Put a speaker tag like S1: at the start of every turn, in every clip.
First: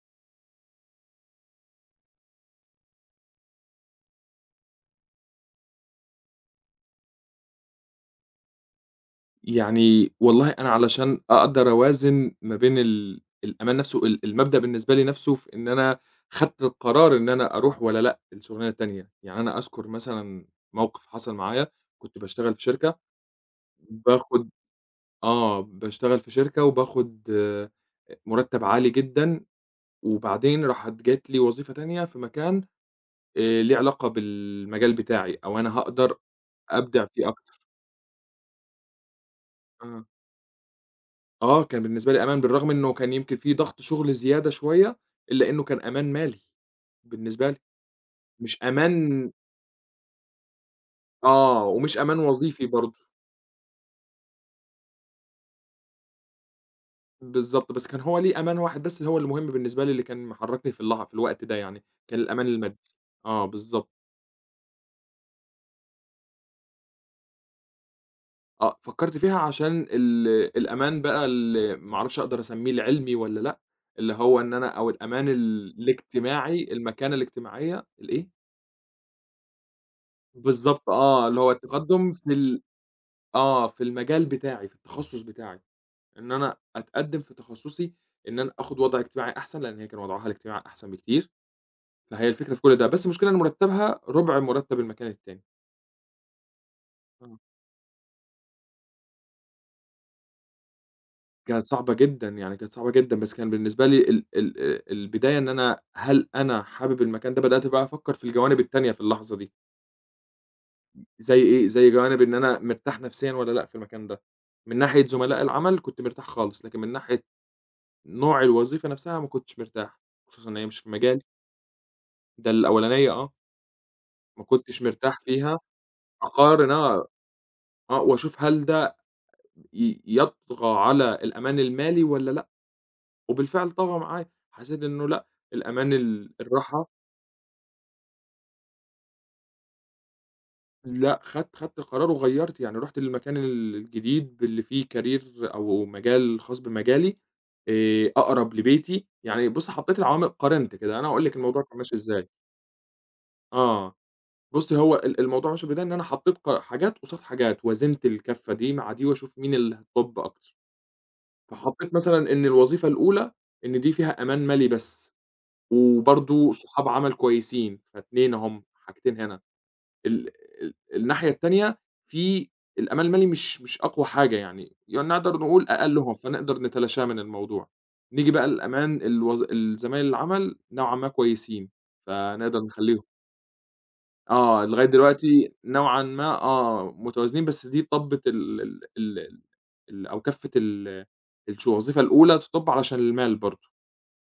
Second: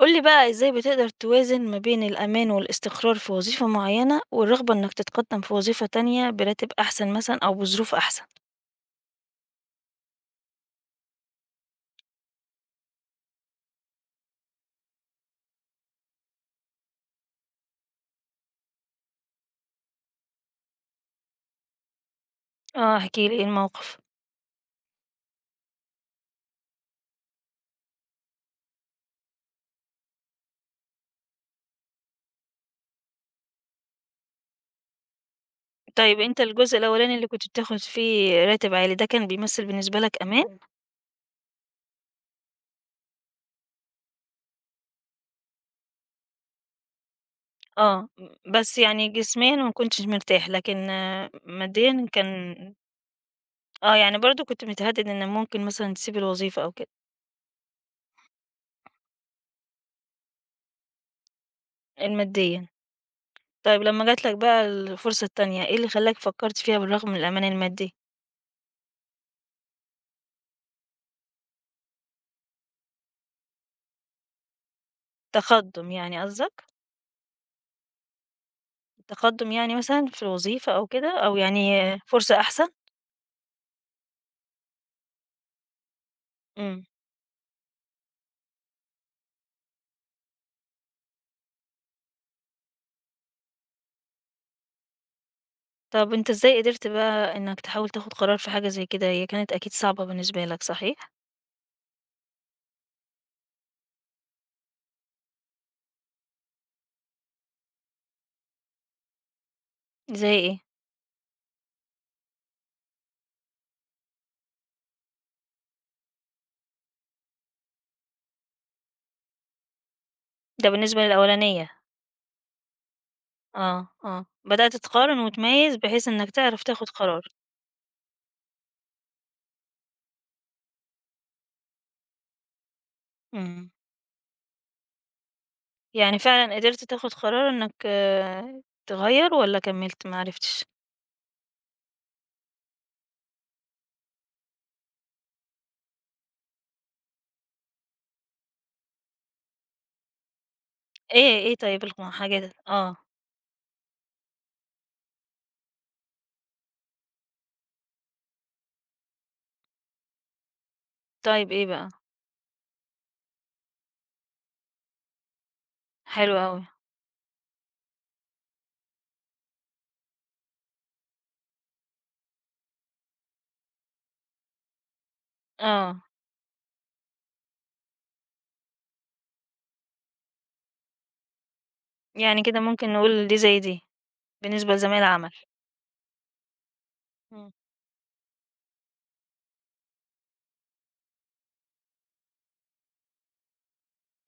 S1: قُل لي بقى إزاي بتقدر توازن ما بين الأمان والاستقرار في وظيفة معيّنة، والرغبة إنك تتقدّم في وظيفة تانية براتب أحسن مثلًا أو بظروف أحسن؟
S2: يعني والله أنا علشان أقدر أوازن ما بين الأمان نفسه المبدأ بالنسبة لي نفسه في إن أنا خدت القرار إن أنا أروح والّا لأ الشغلانة التانية. يعني أنا أذكر مثلًا موقف حصل معايا، كنت باشتغل في
S1: آه،
S2: شركة
S1: احكِ لي إيه الموقف؟
S2: باخد. آه، باشتغل في شركة وباخد مرتب عالي جدًا، وبعدين راحت جات لي وظيفة تانية في مكان ليه علاقة بالمجال بتاعي، أو أنا هاقدر
S1: طيب أنت الجزء
S2: أبدع
S1: الأولاني اللي
S2: فيه
S1: كنت
S2: أكتر.
S1: بتاخد فيه راتب عالي ده كان بيمثّل بالنسبة
S2: آه.
S1: لك أمان؟
S2: آه، كان بالنسبة لي أمان، بالرغم إنه كان يمكن في ضغط شغل زيادة شوية، إلا إنه كان أمان مالي بالنسبة لي.
S1: آه،
S2: مش
S1: بس يعني
S2: أمان.
S1: جسميًا ما كنتش مرتاح، لكن
S2: آه، ومش
S1: ماديًا
S2: أمان
S1: كان
S2: وظيفي برضه.
S1: آه، يعني برضه كنت متهدِّد إن ممكن مثلًا تسيب الوظيفة أو كده،
S2: بالضبط، بس كان هو ليه أمان واحد بس هو اللي مهم بالنسبة لي، اللي كان محركني في اللح في الوقت ده يعني، كان الأمان
S1: الماديًا.
S2: المادي. آه
S1: طيب
S2: بالضبط.
S1: لمّا جات لك بقى الفرصة التانية، إيه اللي خلّاك فكّرت فيها بالرغم من الأمان المادي؟
S2: آه، فكرت فيها عشان الأمان بقى اللي ما أعرفش أقدر أسميه العلمي والّا لأ، اللي هو إن أنا أو الأمان ال
S1: تقدُّم يعني قصدك؟
S2: الاجتماعي، المكانة الاجتماعية الإيه؟
S1: تقدُّم يعني مثلًا في الوظيفة أو
S2: بالضبط
S1: كده،
S2: آه،
S1: أو
S2: اللي هو
S1: يعني
S2: التقدم في
S1: فرصة
S2: ال
S1: أحسن؟
S2: آه، في المجال بتاعي، في التخصُّص بتاعي، إن أنا
S1: إمم.
S2: أتقدّم في تخصُّصي، إن أنا آخُد وضع اجتماعي أحسن، لإن هي كان وضعها الاجتماعي أحسن بكتير، فهي الفكرة في كل ده، بس المشكلة إن مرتّبها رُبع مرتّب المكان التاني.
S1: طَب أنت إزاي قدرت بقى
S2: إمم.
S1: إنك تحاول تاخد قرار في حاجة زي كده؟ هي كانت أكيد صعبة بالنسبة لك صحيح؟
S2: كانت صعبة جدًا، يعني كانت صعبة جدًا، بس كان بالنسبة لي ال ال البداية إن أنا هل أنا حابب المكان ده. بدأت بقى أفكّر في الجوانب التانية في اللحظة دي.
S1: زي إيه؟
S2: زي إيه؟ زي جوانب إن أنا مرتاح نفسيًا والّا لأ في المكان ده، من ناحية زملاء العمل كنت مرتاح خالص، لكن من ناحية نوع الوظيفة نفسها ما كنتش مرتاح، خصوصًا إن هي
S1: ده
S2: مش في
S1: بالنسبة
S2: مجالي.
S1: للأولانية.
S2: ده الأولانية آه،
S1: آه، آه.
S2: ما
S1: بدأت
S2: كنتش
S1: تقارن
S2: مرتاح فيها.
S1: وتميّز بحيث إنك تعرف
S2: أقارن
S1: تاخد
S2: آه.
S1: قرار.
S2: آه، وأشوف هل ده يطغى على الأمان المالي والّا لأ،
S1: إمم.
S2: وبالفعل طغى معايا، حسيت إنه لأ، الأمان
S1: يعني فعلًا قدرت
S2: الراحة.
S1: تاخد قرار إنك تغيّر والّا كمّلت ما عرفتش؟
S2: لأ، خدت القرار وغيّرت، يعني رُحت للمكان الجديد اللي فيه career، أو مجال خاص بمجالي، أقرب لبيتي. يعني بُص حطيت العوامل قارنت كده، أنا هاقول لِك
S1: إيه، إيه
S2: الموضوع كان
S1: طيب
S2: ماشي إزاي.
S1: حاجات.
S2: آه. بُصّي، هو الموضوع ماشي بإيديّا إن أنا حطّيت حاجات قصاد حاجات، وزنت الكَفّة دي مع دي وأشوف مين اللي هتطُب أكتر.
S1: طيب إيه بقى؟
S2: فحطّيت مثلًا إن الوظيفة الأولى إن دي فيها أمان مالي بس،
S1: حلو
S2: وبرضه
S1: أوي.
S2: صحاب عمل كويسين، ف2 أهم، حاجتين هنا. ال الناحية التانية في الأمان المالي مش أقوى حاجة يعني، يعني نقدر نقول
S1: آه.
S2: أقلّهم، فنقدر نتلاشاه من الموضوع. نيجي بقى للأمان الزمايل العمل نوعًا ما كويسين،
S1: يعني
S2: فنقدر
S1: كده ممكن
S2: نخلّيهم.
S1: نقول دي زي دي.
S2: آه،
S1: بالنسبة
S2: لغاية
S1: لزمايل العمل.
S2: دلوقتي نوعًا ما آه، متوازنين
S1: إمم.
S2: بس دي طَبِّت ال ال ال ال أو كَفّة ال الش الوظيفة الأولى تطُب علشان المال برضه.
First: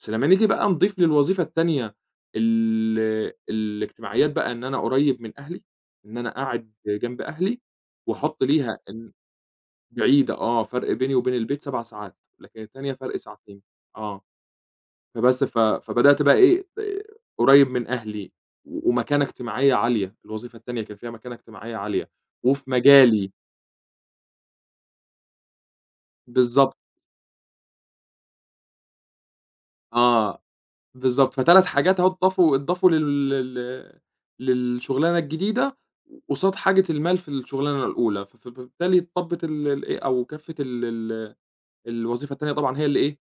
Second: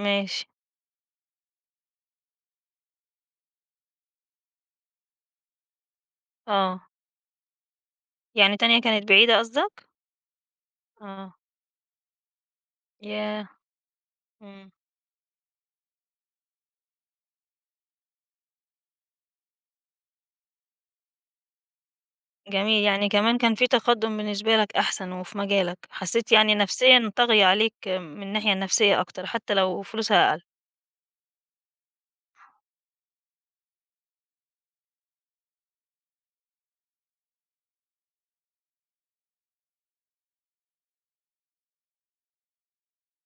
S2: بس لمّا
S1: ماشي،
S2: نيجي بقى نضيف للوظيفة التانية ال الاجتماعيات بقى إن أنا قريّب من أهلي، إن أنا قاعد
S1: آه.
S2: جنب أهلي واحُط
S1: يعني
S2: ليها
S1: تانية كانت
S2: إن
S1: بعيدة قصدك؟
S2: بعيدة آه، فرق بيني وبين
S1: آه.
S2: البيت 7 ساعات، لكن التانية فرق
S1: ياه!
S2: ساعتين. آه.
S1: إمم.
S2: فبس ف فبدأت بقى إيه، قريّب من أهلي ومكانة اجتماعية عالية، الوظيفة التانية كان فيها مكانة اجتماعية عالية، وفي
S1: جميل، يعني
S2: مجالي.
S1: كمان كان في تقدُّم بالنسبة لك أحسن وفي مجالك، حسّيت يعني
S2: بالضبط.
S1: نفسيًا طاغية عليك من الناحية النفسية أكتر حتى لو فلوسها أقل.
S2: آه، بالضبط، ف3 حاجات أهو اتضافوا لل لل للشغلانة الجديدة قصاد حاجة المال في الشغلانة الأولى، ف ف فبالتالي طَبِّت الإيه، أو كفِّت ال ال الوظيفة التانية طبعًا هي اللي إيه،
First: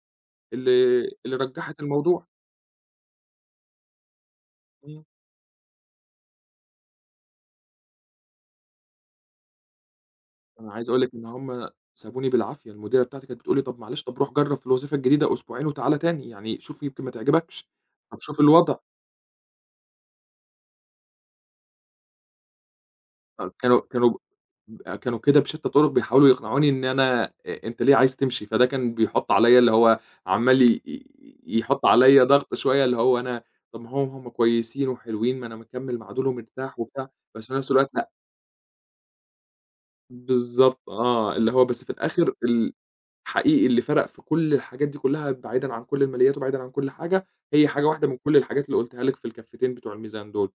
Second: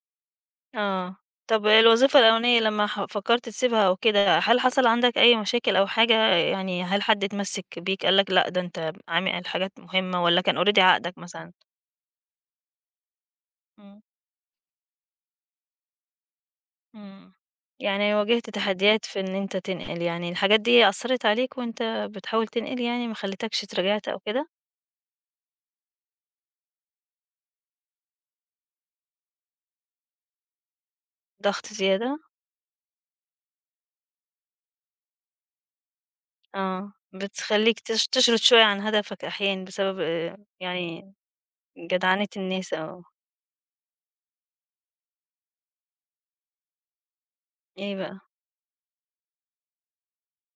S2: اللي
S1: آه.
S2: اللي
S1: طَب
S2: رجّحِت
S1: الوظيفة
S2: الموضوع.
S1: الأولانية لمّا فكّرت تسيبها أو كده، هل حصل
S2: إمم.
S1: عندك أي مشاكل أو حاجة يعني هل حد اتمسِّك بيك قال لك لأ، ده أنت عامل حاجات مهمة والّا كان
S2: أنا
S1: already
S2: عايز أقول لِك
S1: عقدك
S2: إن
S1: مثلًا؟
S2: هُم سابوني بالعافية، المديرة بتاعتي كانت بتقول لي: "طب
S1: إمم.
S2: معلش، طب روح جرّب في الوظيفة الجديدة أسبوعين وتعالَ تاني، يعني شوف يمكن ما
S1: إمم.
S2: تعجبكش،
S1: يعني
S2: طب شوف
S1: واجهت
S2: الوضع."
S1: تحديات في إن أنت تنقل، يعني الحاجات دي أثّرت عليك وأنت بتحاول تنقل يعني ما
S2: آه،
S1: خلّتكش
S2: كانوا
S1: اتراجعت
S2: كانوا
S1: أو
S2: ب
S1: كده؟
S2: كانوا كده بشتى الطرق بيحاولوا يقنعوني إن أنا أ أنت ليه عايز تمشي؟ فده كان بيحُط عليَّ اللي هو عمّال ي ي
S1: ضغط
S2: يحُط
S1: زيادة؟
S2: عليَّ ضغط شوية اللي هو أنا، طب ما هو هُم كويسين وحلوين، ما أنا مكمّل مع دول ومرتاح
S1: آه.
S2: وبتاع، بس في نفس
S1: بتخلّيك
S2: الوقت لأ.
S1: تشرد شوية عن هدفك أحيانًا بسبب
S2: بالضبط،
S1: يعني
S2: آه، اللي هو بس في
S1: جدعنة
S2: الآخر
S1: الناس أو
S2: حقيقي اللي فرق في كل الحاجات دي كلّها بعيدًا عن كل الماليات وبعيدًا عن كل حاجة، هي حاجة
S1: إيه
S2: واحدة من
S1: بقى؟
S2: كل الحاجات اللي قُلتها لِك في الكفتين بتوع الميزان دول،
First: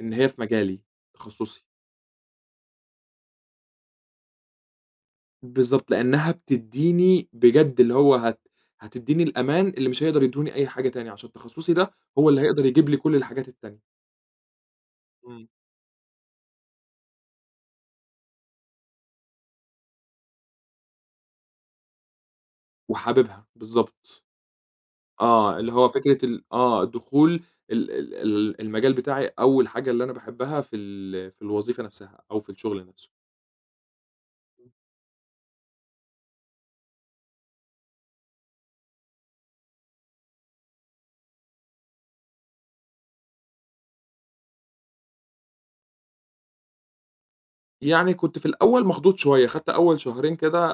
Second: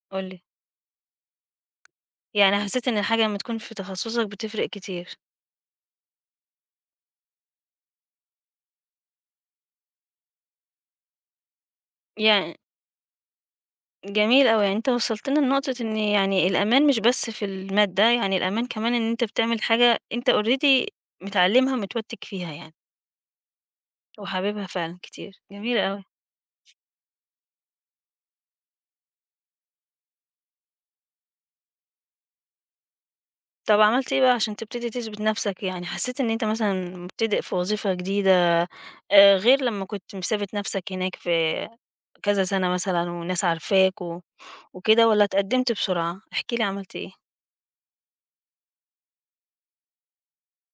S2: إن
S1: قُل
S2: هي في
S1: لي.
S2: مجالي، تخصُّصي.
S1: يعني حسّيت إن الحاجة لمّا تكون في تخصُّصك بتفرق كتير.
S2: بالضبط، لإنّها بتدّيني بجد اللي هو هتدّيني الأمان اللي مش هيقدر يدّهوني أي حاجة تاني، عشان تخصُّصي ده هو اللي
S1: يعني
S2: هيقدر يجيب لي كل الحاجات التانية.
S1: جميل أوي، يعني أنت وصّلت لنا
S2: إمم.
S1: لنقطة إن يعني الأمان مش بس في المادة، يعني الأمان كمان إن أنت بتعمل حاجة أنت already متعلّمها ومتوتِّك فيها يعني.
S2: وحاببها، بالضبط.
S1: وحاببها فعلًا كتير،
S2: آه، اللي
S1: جميل
S2: هو
S1: أوي.
S2: فكرة ال آه، دخول ال ال ال المجال بتاعي أول حاجة اللي أنا باحبها في في الوظيفة نَفْسها أو في الشغل نَفْسه.
S1: طب عملت إيه بقى عشان تبتدي تثبت نفسك؟ يعني حسيت إن أنت مثلًا مبتدئ في وظيفة جديدة غير لمّا كنت مثابت نفسك هناك في كذا سنة مثلًا والناس عارفاك و وكده والّا اتقدمت بسرعة؟ احكِ لي عملت إيه؟
S2: يعني كنت في الأول مخضوض شوية، خدت أول شهرين كده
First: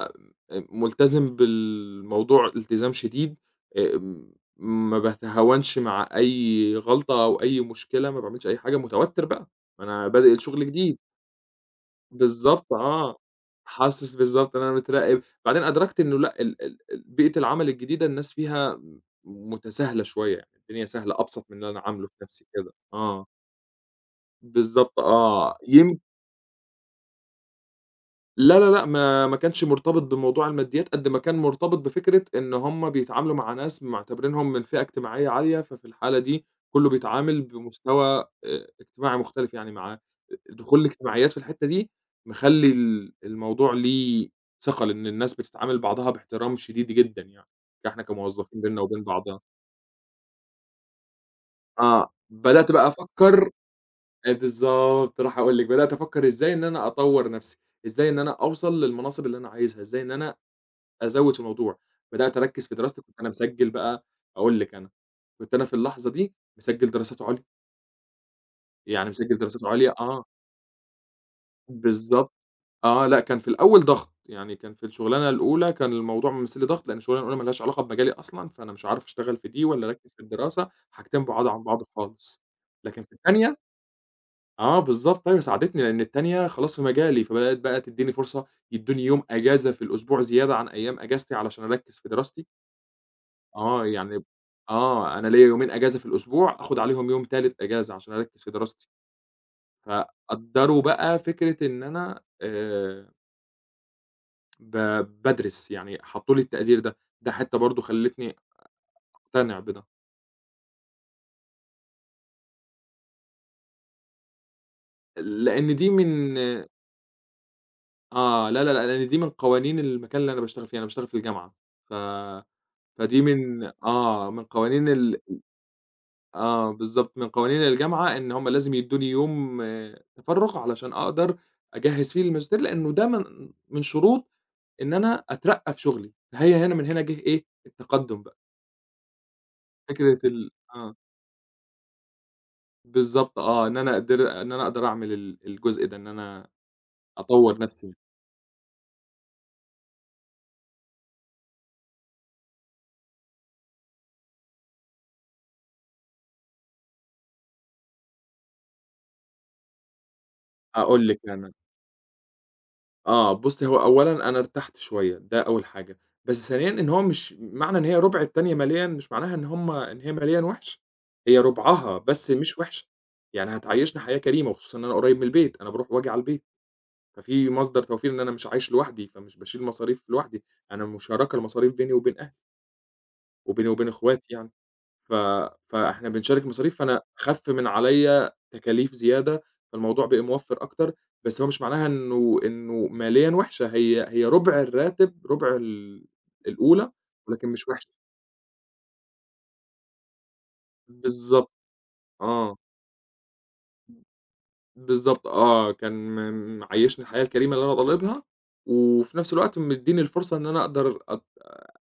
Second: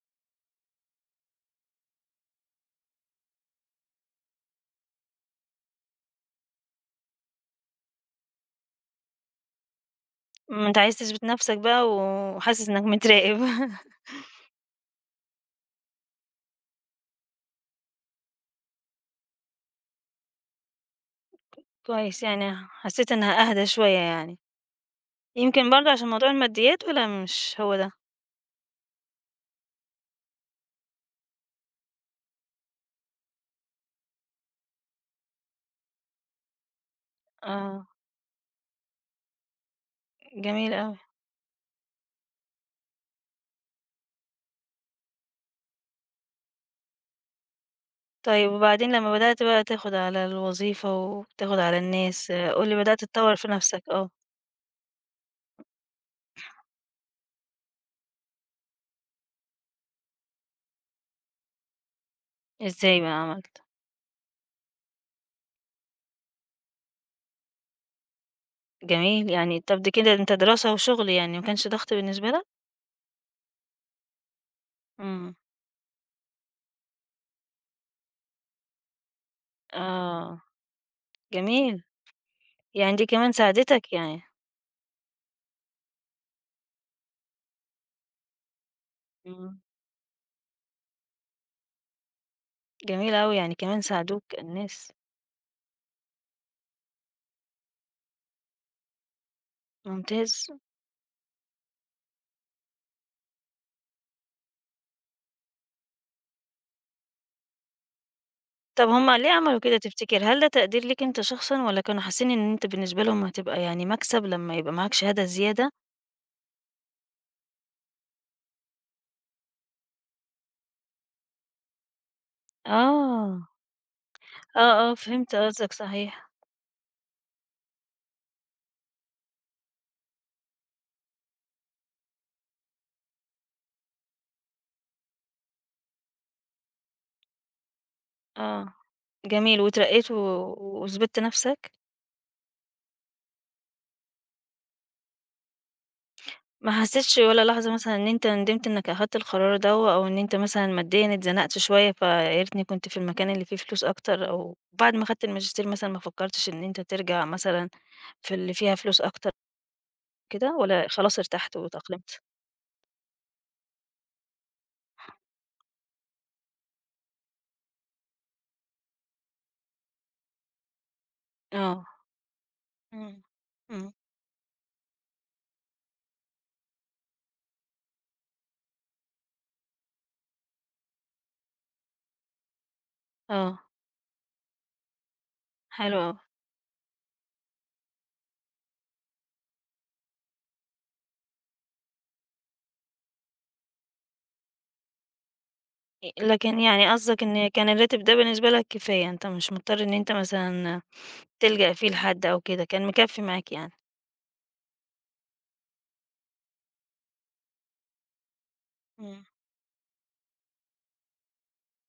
S2: آه، ملتزم بالموضوع التزام شديد، آمم، ما باتهاونش مع أي غلطة أو أي مشكلة، ما باعملش أي حاجة، متوتر بقى، ما أنا بادئ الشغل
S1: ما أنت
S2: جديد.
S1: عايز تثبت نفسك بقى وحاسس
S2: بالضبط
S1: إنك
S2: آه،
S1: متراقب
S2: حاسس بالضبط إن أنا متراقب. بعدين أدركت إنه لأ ال ال ال بيئة العمل الجديدة الناس فيها متساهلة شوية يعني، الدنيا سهلة أبسط من اللي أنا عامله في
S1: كويس
S2: نفسي
S1: يعني
S2: كده.
S1: حسيت
S2: آه،
S1: إنها أهدى شوية يعني،
S2: بالضبط آه،
S1: يمكن برضه عشان موضوع الماديات والّا مش هو ده؟
S2: لا، لا، لأ، ما كانش مرتبط بموضوع الماديات قد ما كان مرتبط بفكرة إن هم بيتعاملوا مع ناس معتبرينهم من فئة اجتماعية عالية، ففي الحالة دي كُلّه بيتعامل
S1: آه،
S2: بمستوى اجتماعي مختلف. يعني مع
S1: جميل
S2: دخول
S1: أوي.
S2: الاجتماعيات في الحتّة دي مخلّي الموضوع ليه ثقل، إن الناس بتتعامل بعضها باحترام شديد جدًا يعني، إحنا
S1: طيب
S2: كموظفين بيننا
S1: وبعدين
S2: وبين
S1: لمّا
S2: بعضها.
S1: بدأت بقى تاخد على الوظيفة وتاخد على
S2: آه،
S1: الناس، قُل
S2: بدأت
S1: لي
S2: بقى
S1: بدأت تطوّر في
S2: أفكّر
S1: نَفْسك آه،
S2: بالضبط، رايح أقول لِك. بدأت أفكّر إزاي إن أنا أطوّر نَفْسي، إزاي إن أنا أوصل للمناصب اللي أنا عايزها، إزاي إن أنا أزوّد في الموضوع. بدأت أركّز في دراستي،
S1: إزاي بقى
S2: كنت أنا
S1: عملت؟
S2: مسجّل بقى، أقول لِك أنا، كنت أنا في اللحظة دي مسجّل دراسات عُليا. يعني
S1: جميل،
S2: مسجّل
S1: يعني
S2: دراسات
S1: طَب
S2: عُليا
S1: دي كده
S2: آه،
S1: أنت دراسة وشغل يعني ما كانش ضغط بالنسبة
S2: بالضبط.
S1: لك؟
S2: آه، لأ كان في الأول ضغط، يعني كان في الشُغلانة
S1: إمم،
S2: الأولى كان الموضوع ممثّل لي ضغط، لإن الشُغلانة الأولى ما لهاش علاقة بمجالي أصلًا، فأنا مش عارف أشتغل في دي والّا أركّز في
S1: آه،
S2: الدراسة، حاجتين بُعاد عن بعض
S1: جميل،
S2: خالص.
S1: يعني
S2: لكن
S1: دي
S2: في
S1: كمان
S2: التانية
S1: ساعدتك يعني،
S2: آه بالضبط، أيوه ساعدتني، لإن التانية خلاص في مجالي، فبدأت بقى تدّيني فرصة، يدّوني يوم
S1: إمم،
S2: أجازة في الأسبوع زيادة عن أيام أجازتي علشان أركّز في دراستي.
S1: جميل أوي، يعني كمان
S2: آه، يعني
S1: ساعدوك الناس،
S2: آه، أنا ليّا يومين أجازة في الأسبوع، آخُد عليهم يوم تالت أجازة عشان أركّز في دراستي.
S1: ممتاز.
S2: فقدّروا بقى فكرة إن أنا ب بادرس، يعني حطّوا لي التقدير ده، ده حتّة برضه خلّتني
S1: طَب هُم ليه
S2: أقتنع
S1: عملوا كده
S2: بده،
S1: تفتكر؟ هل ده تقدير ليك أنت شخصًا والّا كانوا حاسين إن أنت بالنسبة لهم هتبقى يعني مكسب لمّا يبقى معاك شهادة زيادة؟
S2: لإن دي من آه، لا، لا، لأ، لإن دي من قوانين المكان اللي أنا باشتغل فيه، أنا باشتغل في الجامعة. ف فدي
S1: آه،
S2: من آه، من
S1: آه،
S2: قوانين
S1: آه، فهمت قصدك صحيح،
S2: آه، بالضبط، من قوانين الجامعة إن هُم لازم يدّوني يوم آه، تفرُّغ علشان أقدر أجهّز فيه الماجستير، لإنه ده من شروط إن أنا أترقّى في شُغلي، فهي هنا من هنا جِه إيه، التقدُّم بقى،
S1: آه. جميل، واترقيت و
S2: فكرة ال آه،
S1: وثبِتت نَفْسك؟
S2: بالضبط آه، إن أنا أقدر إن أنا أقدر أعمل الجزء ده، إن أنا
S1: ما حسّيتش ولا
S2: أطوّر
S1: لحظة
S2: نَفْسي.
S1: مثلًا إن أنت ندمت إنّك أخدت القرار دوّة أو إن أنت مثلًا ماديًا اتزنقت شوية فيا ريتني كنت في المكان اللي فيه فلوس أكتر أو بعد ما أخدت الماجستير مثلًا ما فكّرتش إن أنت ترجع مثلًا في اللي فيها فلوس أكتر كده والّا
S2: أقول لِك
S1: خلاص
S2: أنا،
S1: ارتحت واتأقلمت؟
S2: آه، بُصّي هو أولًا أنا ارتحت شوية، ده أول حاجة، بس ثانيًا إن هو مش معنى إن هي رُبع التانية ماليًا مش معناها إن هم إن هي ماليًا وِحِش، هي
S1: آه.
S2: رُبعها بس مش وِحِش.
S1: إمم.
S2: يعني
S1: إمم.
S2: هتعيّشنا حياة كريمة وخصوصًا إن أنا قريب من البيت، أنا باروح وآجي على البيت. ففي مصدر توفير إن أنا مش عايش لوحدي، فمش باشيل مصاريف لوحدي، أنا مشاركة المصاريف بيني وبين أهلي
S1: آه،
S2: وبيني وبين إخواتي يعني. ف
S1: حلو
S2: فإحنا
S1: أوي.
S2: بنشارك مصاريف، فأنا خَفّ من عليّا تكاليف زيادة، فالموضوع بقى موفّر أكتر، بس هو مش معناها إنه ماليًا وِحشة، هي رُبع الراتب، رُبع
S1: لكن
S2: الأولى،
S1: يعني قصدك إن
S2: ولكن مش
S1: كان
S2: وِحشة.
S1: الراتب ده بالنسبة لك كفاية، أنت مش مضطر إن أنت مثلًا
S2: بالضبط،
S1: تلجأ فيه لحد أو
S2: آه،
S1: كده، كان مكفّي معاك يعني.
S2: بالضبط آه، كان معيّشني الحياة الكريمة اللي أنا طالبها، وفي
S1: إمم،
S2: نفس الوقت مدّيني الفرصة إن أنا أقدر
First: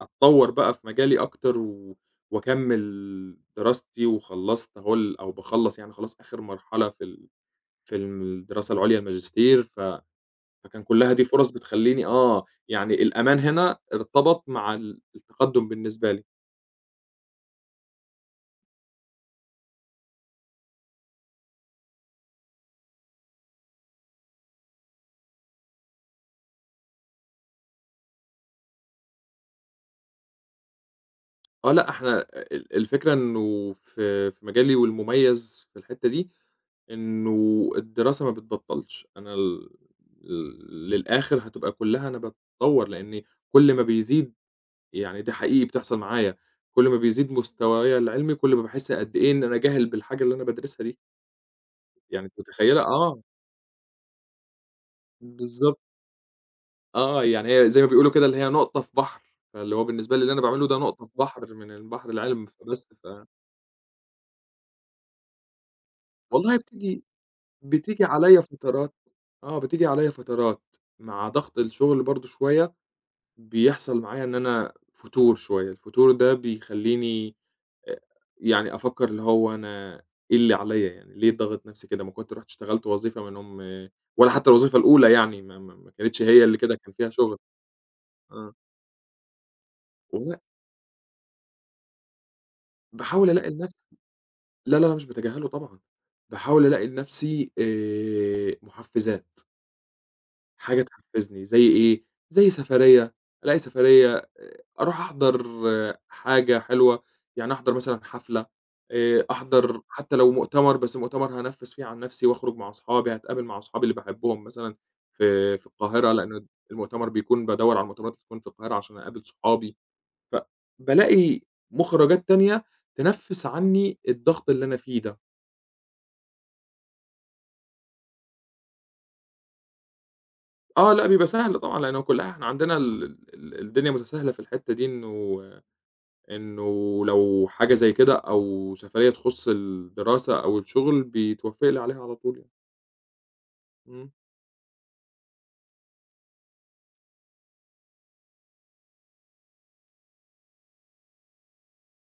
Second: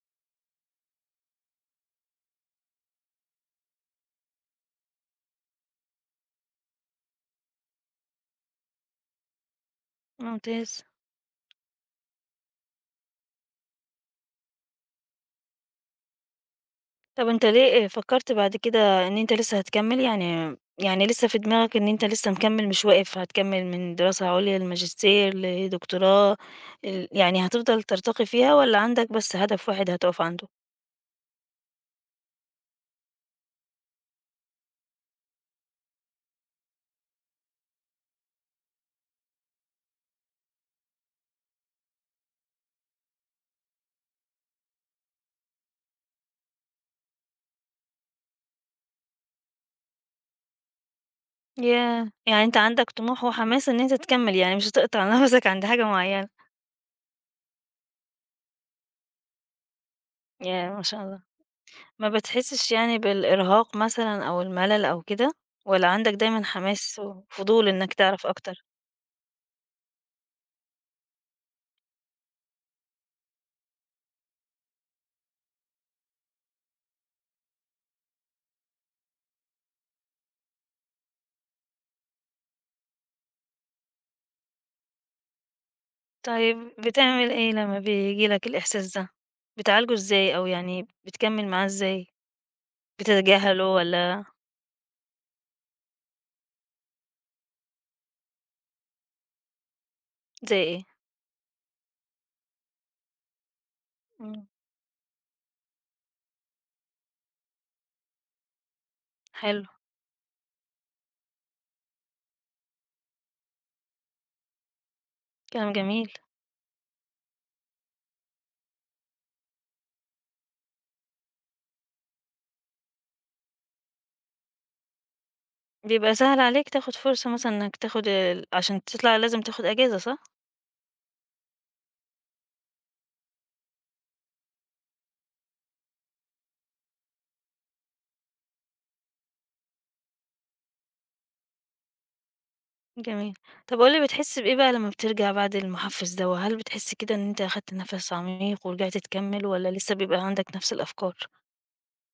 S2: أتطوّر بقى في مجالي أكتر وأكمّل دراستي، وخلّصت أهو أو باخلّص يعني خلاص آخر مرحلة في ال في الم الدراسة العُليا الماجستير.
S1: ممتاز.
S2: فكان كلّها دي فرص بتخلّيني آه، يعني الأمان هنا ارتبط مع التقدُّم بالنسبة لي.
S1: طب أنت ليه فكّرت بعد كده إن أنت لسه هتكمّل؟ يعني لسه في دماغك إن أنت لسه مكمّل مش واقف، هتكمّل من دراسة عُليا لماجستير لدكتوراه يعني هتفضل ترتقي فيها والّا عندك بس هدف واحد هتقف عنده؟
S2: آه لأ، إحنا الفكرة إنه في مجالي والمميز في الحتّة دي، إنه الدراسة ما بتبطّلش. أنا ال ل للآخِر هتبقى كلّها أنا باتطوّر، لإني كل ما بيزيد، يعني ده حقيقي بتحصل معايا، كل ما بيزيد مستوايا العلمي، كل ما باحس قد إيه إن أنا جاهل بالحاجة اللي أنا بادرسها دي.
S1: ياه!
S2: يعني أنتِ
S1: يعني أنت
S2: متخيّلة؟
S1: عندك
S2: آه،
S1: طموح وحماس إن أنت تكمّل، يعني مش هتقطع نَفَسك عند
S2: بالضبط.
S1: حاجة معيّنة،
S2: آه، يعني هي زي ما بيقولوا كده اللي هي نقطة في بحر، فاللي هو بالنسبة لي اللي أنا باعمله
S1: ياه!
S2: ده
S1: ما شاء
S2: نقطة في
S1: الله.
S2: بحر من
S1: ما
S2: البحر العلم.
S1: بتحسّش
S2: فبس
S1: يعني
S2: ف
S1: بالإرهاق مثلًا أو الملل أو كده والّا عندك دايمًا
S2: والله
S1: حماس
S2: بتيجي
S1: وفضول إنّك
S2: بتيجي
S1: تعرف
S2: عليَّ
S1: أكتر؟
S2: فترات آه، بتيجي عليَّ فترات مع ضغط الشغل برضه شوية، بيحصل معايا إن أنا فتور شوية. الفتور ده بيخلّيني آآ، يعني أفكّر اللي هو أنا إيه اللي عليَّ يعني، ليه ضاغط نفْسي كده؟ ما كنت رُحت اشتغلت وظيفة منهم، ولا حتى الوظيفة الأولى يعني ما كانتش هي
S1: طيب
S2: اللي كده، كان فيها
S1: بتعمل
S2: شغل.
S1: إيه لمّا بييجي لك
S2: آه،
S1: الإحساس ده؟ بتعالجه إزاي
S2: والله
S1: أو يعني بتكمّل معاه إزاي؟
S2: باحاول ألاقي
S1: بتتجاهله
S2: لنفْسي،
S1: والّا
S2: لا، لا، لا، مش باتجاهله طبعًا، باحاول ألاقي لنَفْسي مُحفّزات،
S1: زي
S2: حاجة
S1: إيه؟
S2: تحفّزني زي إيه، زي سفرية، ألاقي سفرية،
S1: إمم،
S2: أروح أحضر آه، حاجة حلوة، يعني أحضر مثلًا حفلة،
S1: حلو،
S2: أحضر حتى لو مؤتمر، بس مؤتمر هانفّذ فيه عن نَفْسي وأخرج مع أصحابي، هاتقابل مع أصحابي اللي باحبهم مثلًا في
S1: كلام
S2: القاهرة،
S1: جميل.
S2: لإن المؤتمر بيكون بادوّر على المؤتمرات اللي تكون في القاهرة عشان أقابل صحابي. فبالاقي مُخرجات تانية تنفّس عني الضغط اللي أنا فيه ده.
S1: بيبقى سهل عليك تاخد فرصة مثلًا إنك تاخد عشان تطلع لازم تاخد أجازة صح؟
S2: آه، لأ بيبقى سهل طبعًا، لإنه كلّها إحنا عندنا ال ال الدنيا متساهلة في الحتّة دي إنه لو حاجة زي كده أو سفرية تخُص الدراسة أو الشغل بيتوافق لي عليها على طول يعني.
S1: جميل. طب قُل لي
S2: إمم.
S1: بتحس بإيه بقى لمّا بترجع بعد المحفز دوّة؟ هل بتحس كده إن أنت أخدت نَفَس عميق ورجعت تكمّل والّا لسه بيبقى عندك نَفْس الأفكار؟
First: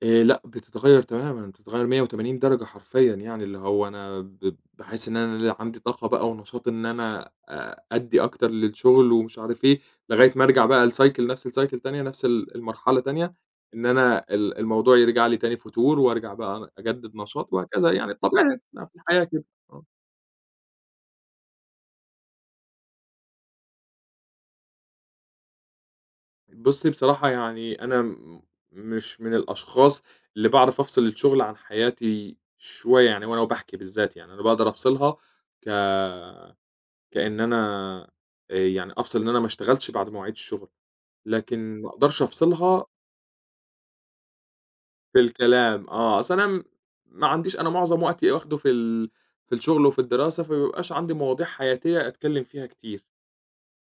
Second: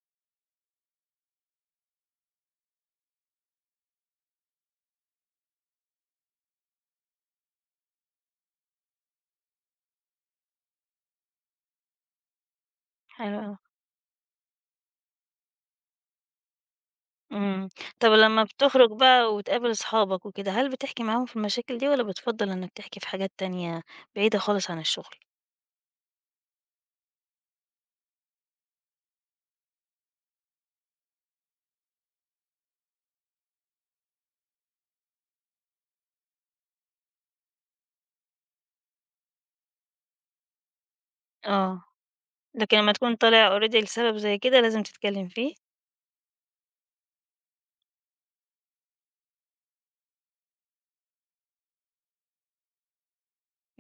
S2: لأ، بتتغيّر تمامًا، بتتغيّر 180 درجة حرفيًا يعني، اللي هو أنا باحس إن أنا لأ عندي طاقة بقى ونشاط إن أنا أ أدّي أكتر للشغل ومش عارف إيه، لغاية ما أرجع بقى لcycle نفس الcycle تانية، نفس المرحلة تانية،
S1: حلو أوي.
S2: إن أنا الموضوع يرجع لي تاني فتور وأرجع بقى أجدد نشاط
S1: إمم.
S2: وهكذا
S1: طب
S2: يعني،
S1: لمّا
S2: الطبيعي بتاع
S1: بتخرج
S2: الحياة
S1: بقى
S2: كده.
S1: وتقابل
S2: آه.
S1: أصحابك وكده، هل بتحكي معاهم في المشاكل دي والّا بتفضّل إنك تحكي في حاجات تانية بعيدة خالص عن الشغل؟
S2: بُصّي، بصراحة يعني أنا م مش من الأشخاص اللي باعرف أفصل الشغل عن حياتي شوية يعني وأنا وباحكي بالذات يعني، أنا باقدر أفصلها ك كإن أنا يعني أفصل إن أنا ما اشتغلتش بعد مواعيد الشغل، لكن
S1: آه.
S2: ما أقدرش
S1: لكن
S2: أفصلها
S1: لمّا تكون طالع already لسبب زي كده لازم
S2: في
S1: تتكلّم فيه؟
S2: الكلام آه، أصل أنا م ما عنديش أنا معظم وقتي واخده في ال في الشغل وفي الدراسة، فما بيبقاش عندي مواضيع حياتية أتكلم فيها كتير.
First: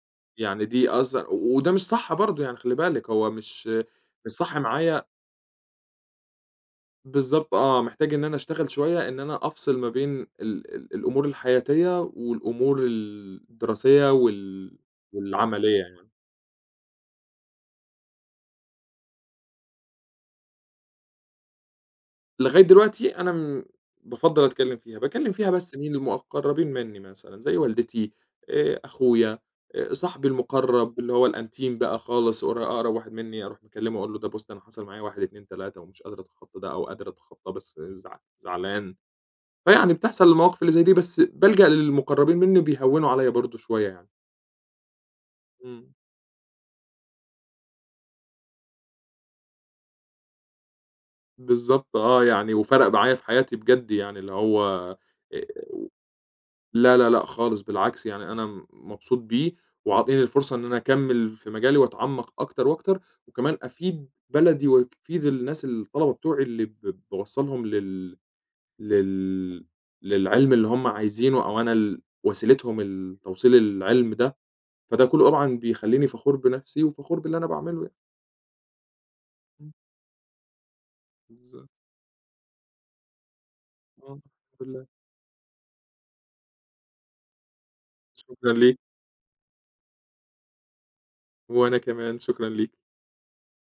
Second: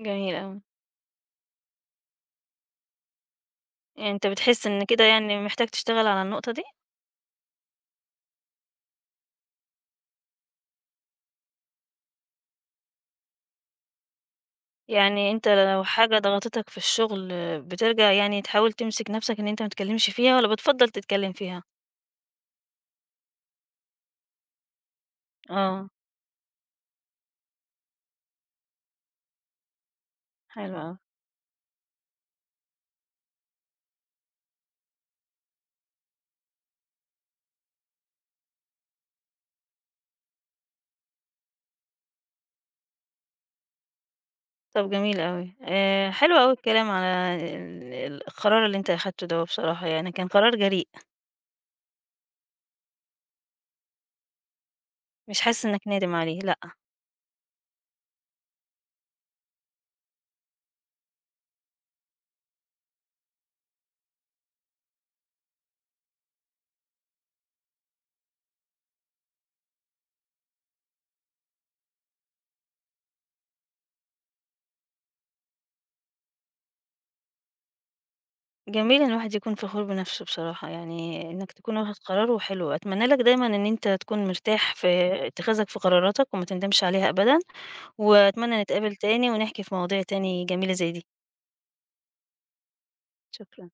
S1: جميل أوي.
S2: يعني دي أصلًا وده مش صح برضه يعني خلّي بالِك، هو
S1: يعني أنت
S2: مش صح
S1: بتحس إن
S2: معايا.
S1: كده يعني محتاج تشتغل على النقطة دي؟
S2: بالضبط آه، محتاج إن أنا أشتغل شوية إن أنا أفصل ما بين ال ال الأمور الحياتية والأمور الدراسية
S1: يعني أنت
S2: والعملية
S1: لو
S2: يعني.
S1: حاجة ضغطتك في الشغل بترجع يعني تحاول تمسك نَفْسك إن أنت ما تتكلّمش فيها والّا بتفضّل تتكلّم فيها؟
S2: لغاية دلوقتي أنا م بافضّل أتكلّم فيها، باكلّم فيها بس
S1: آه.
S2: مين المقرّبين منّي مثلًا، زي والدتي، أخويا، صاحبي
S1: حلو
S2: المقرّب
S1: أوي.
S2: اللي هو الأنتيم بقى خالص أقرب واحد منّي أروح مكلّمه أقول له ده بُص أنا حصل معايا 1، 2، 3 ومش قادر أتخطّى ده أو قادر أتخطّاه بس زعلان. فيعني بتحصل المواقف اللي زي دي، بس بالجأ للمقرّبين منّي بيهوّنوا عليّا برضه شوية يعني.
S1: طب جميل أوي.
S2: إمم.
S1: حلو أوي الكلام على ال القرار اللي أنت أخدته دوّة بصراحة، يعني كان قرار جريء،
S2: بالضبط آه، يعني وفرق معايا في حياتي بجد يعني اللي هو
S1: مش
S2: آآ
S1: حاسس إنّك نادم عليه لأ.
S2: لا، لا، لأ خالص بالعكس، يعني أنا م مبسوط بيه وعاطيني الفرصة إن أنا أكمّل في مجالي وأتعمّق أكتر وأكتر وكمان أفيد بلدي وأفيد الناس الطلبة بتوعي اللي باوصّلهم لل لل للعلم اللي هم عايزينه أو أنا وسيلتهم التوصيل العلم ده. فده كلّه طبعًا بيخلّيني فخور بنفسي وفخور باللي أنا باعمله يعني.
S1: جميل إن الواحد يكون
S2: إمم،
S1: فخور بنَفْسه بصراحة، يعني إنّك
S2: بالضبط،
S1: تكون واخد قرار وحلو. أتمنى لك دايمًا إن أنت
S2: آه، الحمد
S1: تكون مرتاح
S2: لله.
S1: في اتخاذك في قراراتك وما تندمش عليها أبدًا،
S2: شكرًا
S1: وأتمنى
S2: ليك،
S1: نتقابل تاني ونحكي في مواضيع تاني جميلة زي دي.
S2: وأنا كمان شكرًا ليك.
S1: شكرًا.